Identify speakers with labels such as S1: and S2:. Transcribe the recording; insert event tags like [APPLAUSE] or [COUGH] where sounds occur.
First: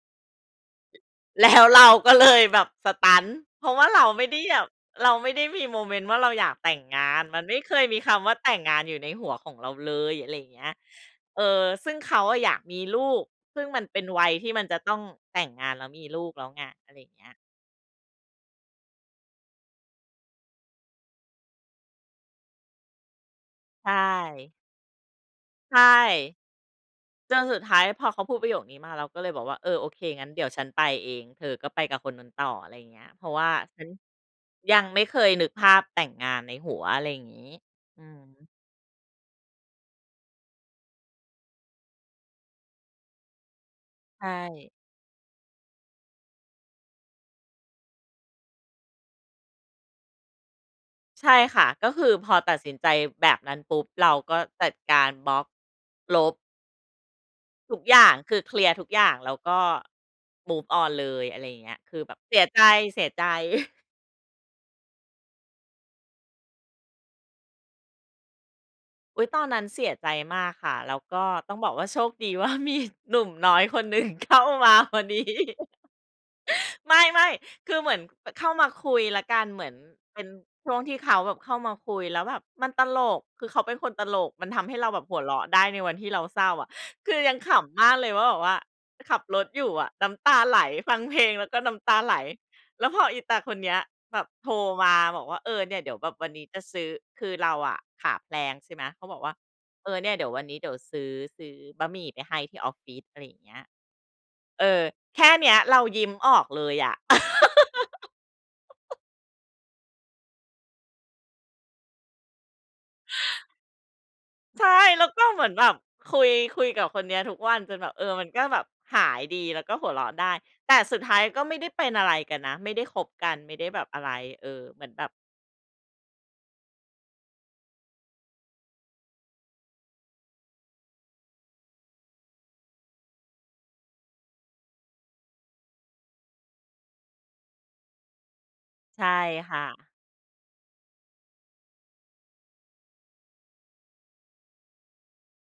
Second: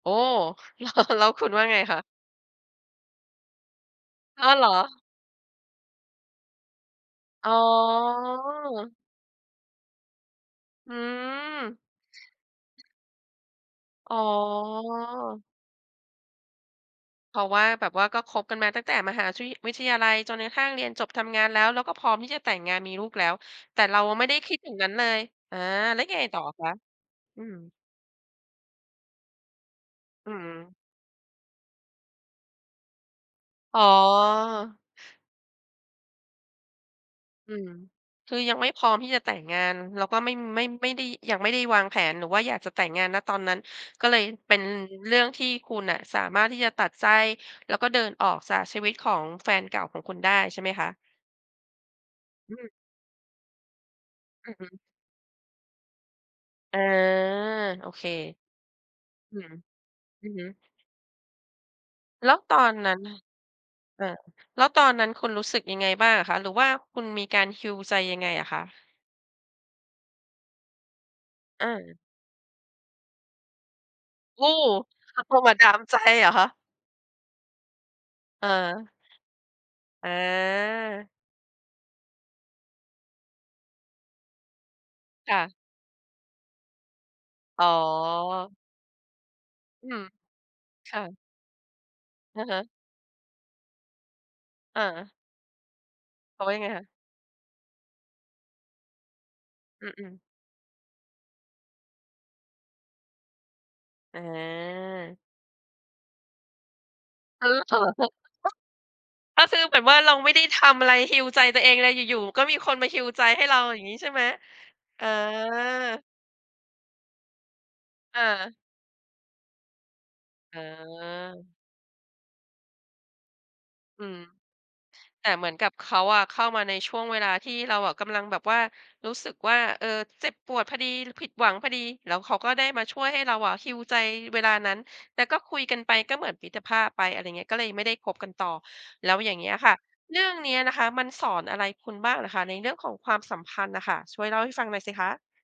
S1: โอ้ แล้ว แล้วค
S2: แ
S1: ุ
S2: ล
S1: ณ
S2: ้
S1: ว่
S2: ว
S1: าไง
S2: เรา
S1: คะ?
S2: ก็เลยแบบ สตัน เพราะว่าเราไม่ได้
S1: อ้
S2: แ
S1: อ
S2: หย
S1: เหร
S2: บ
S1: อ
S2: เราไม่ได้มีโมเมนต์ว่าเราอยากแต่งงาน มัน
S1: อ๋
S2: ไม่เคยมีคำว่าแต่งงานอ
S1: อ
S2: ยู่ในหัวของเราเลย อะไรอย่างเงี้ย
S1: อื
S2: เออ
S1: ม
S2: ซึ่งเขาอะอยากมีลูก ซึ่งมันเป็น
S1: อ๋
S2: วัยที่มันจะต้องแต
S1: อ
S2: ่งงานแล้วมีลูกแล้วไง อะไรอย่างเงี้ย
S1: เพราะว่า แบบว่าก็คบกันมาตั้งแต่มหาชิ วิทยาลัยจนกระทั่งเรียนจบทำงานแล้ว แล้วก็พร้อมที่จะแต่งงานมีลูกแล้ว แต่
S2: ใช
S1: เราอะไม่ได้ค
S2: ่
S1: ิดอย่างนั้นเลย อา
S2: ใช่
S1: แล้วไงต่ออะคะ
S2: จ
S1: อื
S2: น
S1: ม
S2: สุดท้ายพอเขาพูดประโยคนี้มา เราก็เลยบอกว่า เออ โอเค งั้
S1: อื
S2: นเดี๋ยวฉัน
S1: ม
S2: ไปเอง เธอก็ไปกับคนนู้นต่อ อะไรอย่างเงี้ย เพราะว่าฉ
S1: อ๋
S2: ันย
S1: อ
S2: ังไม่เคยนึกภาพแต่งงานในหัว อะไรอย่างงี้
S1: อืม
S2: อื
S1: คือ
S2: ม
S1: ยังไม่พร้อมที่จะแต่งงาน แล้วก็ไม่ ไม่ ไม่ได้ ยังไม่ได้วางแผนหรือว่าอยากจะแต่งงาน ณ ตอนนั้น ก็เล
S2: ใ
S1: ย
S2: ช
S1: เป็น
S2: ่
S1: เรื่องที่คุณอะสามารถที่จะตัดใจ แล้วก็เดินออกจากชีวิตของแฟนเก่าของคุณได้ ใช่ไหมคะ?
S2: ใช่ค่ะ ก็คือพอ
S1: อ
S2: ต
S1: ื
S2: ัดส
S1: ม
S2: ินใจแบบนั้นปุ๊บ เราก็
S1: อือฮ
S2: จัด
S1: ึ
S2: การบล็อก ลบ
S1: อา
S2: ทุก
S1: โอ
S2: อย
S1: เค
S2: ่าง คือเคลียร์ทุกอย่าง แล้
S1: อื
S2: วก
S1: ม
S2: ็
S1: อือฮึ
S2: Move on เลย อะไรอย่างเงี้ย คือแบบ
S1: แล
S2: เ
S1: ้
S2: ส
S1: ว
S2: ีย
S1: ต
S2: ใ
S1: อนนั้นล่ะ
S2: จ ๆ [CHUCKLES]
S1: เออ แล้วตอนนั้นคุณรู้สึกยังไงบ้างอะคะ? หรือว่าคุณมีการ heal ใจยังไงอะคะ?
S2: อุ๊ย ตอนนั้นเสียใจมากค่ะ แล้วก็ต้อง
S1: อ
S2: บอกว่า
S1: า
S2: โชคดีว่ามีหนุ่มน้อยคนหนึ่งเข้
S1: โ
S2: า
S1: อ้!
S2: มาพอดี
S1: เข้ามาดามใจเหรอคะ?
S2: ไม่ ๆ คือเหมือน ป เข้ามาค
S1: เออ
S2: ุยแล้วกัน เหมือนเป็นช่วงที่
S1: อา
S2: เขาแบบเข้ามาคุยแล้วแบบมันตลก คือเขาเป็นคนตลก มันทำให้เราแบบหัวเร
S1: ค่
S2: าะ
S1: ะ
S2: ได้ในวันที่เราเศร้าอะ คือยังข
S1: อ๋อ
S2: ำมากเลยว่า แบบว่าขับรถอยู่อ
S1: อื
S2: ะ
S1: ม
S2: น้ำตาไหล
S1: ค
S2: ฟั
S1: ่
S2: งเพ
S1: ะ
S2: ลงแล้วก็น้ำตาไหล
S1: อือฮึ
S2: แล้วพออีตาคนเนี้ยแบบโทร
S1: อ
S2: มา
S1: า
S2: บอกว่า เออ เนี่ยเดี๋ยวแบบวันน
S1: เข
S2: ี
S1: า
S2: ้
S1: ว่า
S2: จ
S1: ย
S2: ะ
S1: ังไง
S2: ซ
S1: ค
S2: ื
S1: ะ?
S2: ้อ คือเราอะขาแพลง ใช่ไหม เขาบอกว่า
S1: อ
S2: เ
S1: ื
S2: อ
S1: อ
S2: อ
S1: อื
S2: เนี่ยเ
S1: ม
S2: ดี๋ยววันนี้เดี๋ยวซื้อ ซื้อบะหมี่ไปให้ที่ออฟฟิศ อะไรอย่างเงี้ย เออ
S1: อา
S2: แค่เนี้ยเรายิ้มออกเลยอะ [LAUGHS]
S1: อ้าวเหรอ ก็คือแบบว่าเราไม่ได้ทำอะไร heal ใจตัวเองเลย อยู่ ๆ ก็มีคนมา heal ใจให้เราอย่างงี้ ใช่ไหม
S2: ใช่ แ
S1: เอ
S2: ล้วก็เหมือนแบบ
S1: อ
S2: คุย คุยกับคนเนี้ยทุกวันจนแบบ เออ
S1: เ
S2: มันก็
S1: ออ
S2: แบบหายดีแล้วก็หัวเราะได้
S1: เ
S2: แต่สุดท้ายก็ไ
S1: ออ
S2: ม่ได้เป็นอะไรกันนะ ไม่ได้คบกัน ไม่ได้แบบอะ
S1: อื
S2: ไร
S1: ม
S2: เออ เหมือนแบบ
S1: แต่เหมือนกับเขาอะเข้ามาในช่วงเวลาที่เราอะกำลังแบบว่ารู้สึกว่า เออ เจ็บปวดพอดีหรือผิดหวังพอดี แล้วเขาก็ได้มาช่วยให้เราอะ heal ใจเวลานั้น แต่ก็คุยกันไปก็เหมือนมิตรภาพไป อะไรอย่างเงี้ย ก็เลยไม่ได้คบกันต่อ
S2: ใช
S1: แ
S2: ่
S1: ล้วอย่างงี้
S2: ค
S1: อ
S2: ่
S1: ะค่
S2: ะ
S1: ะ เรื่องเนี้ยนะคะมันสอนอะไรคุณบ้างเหรอคะ? ในเรื่องของความสัมพันธ์น่ะค่ะ ช่วยเล่าให้ฟังหน่อยสิคะ?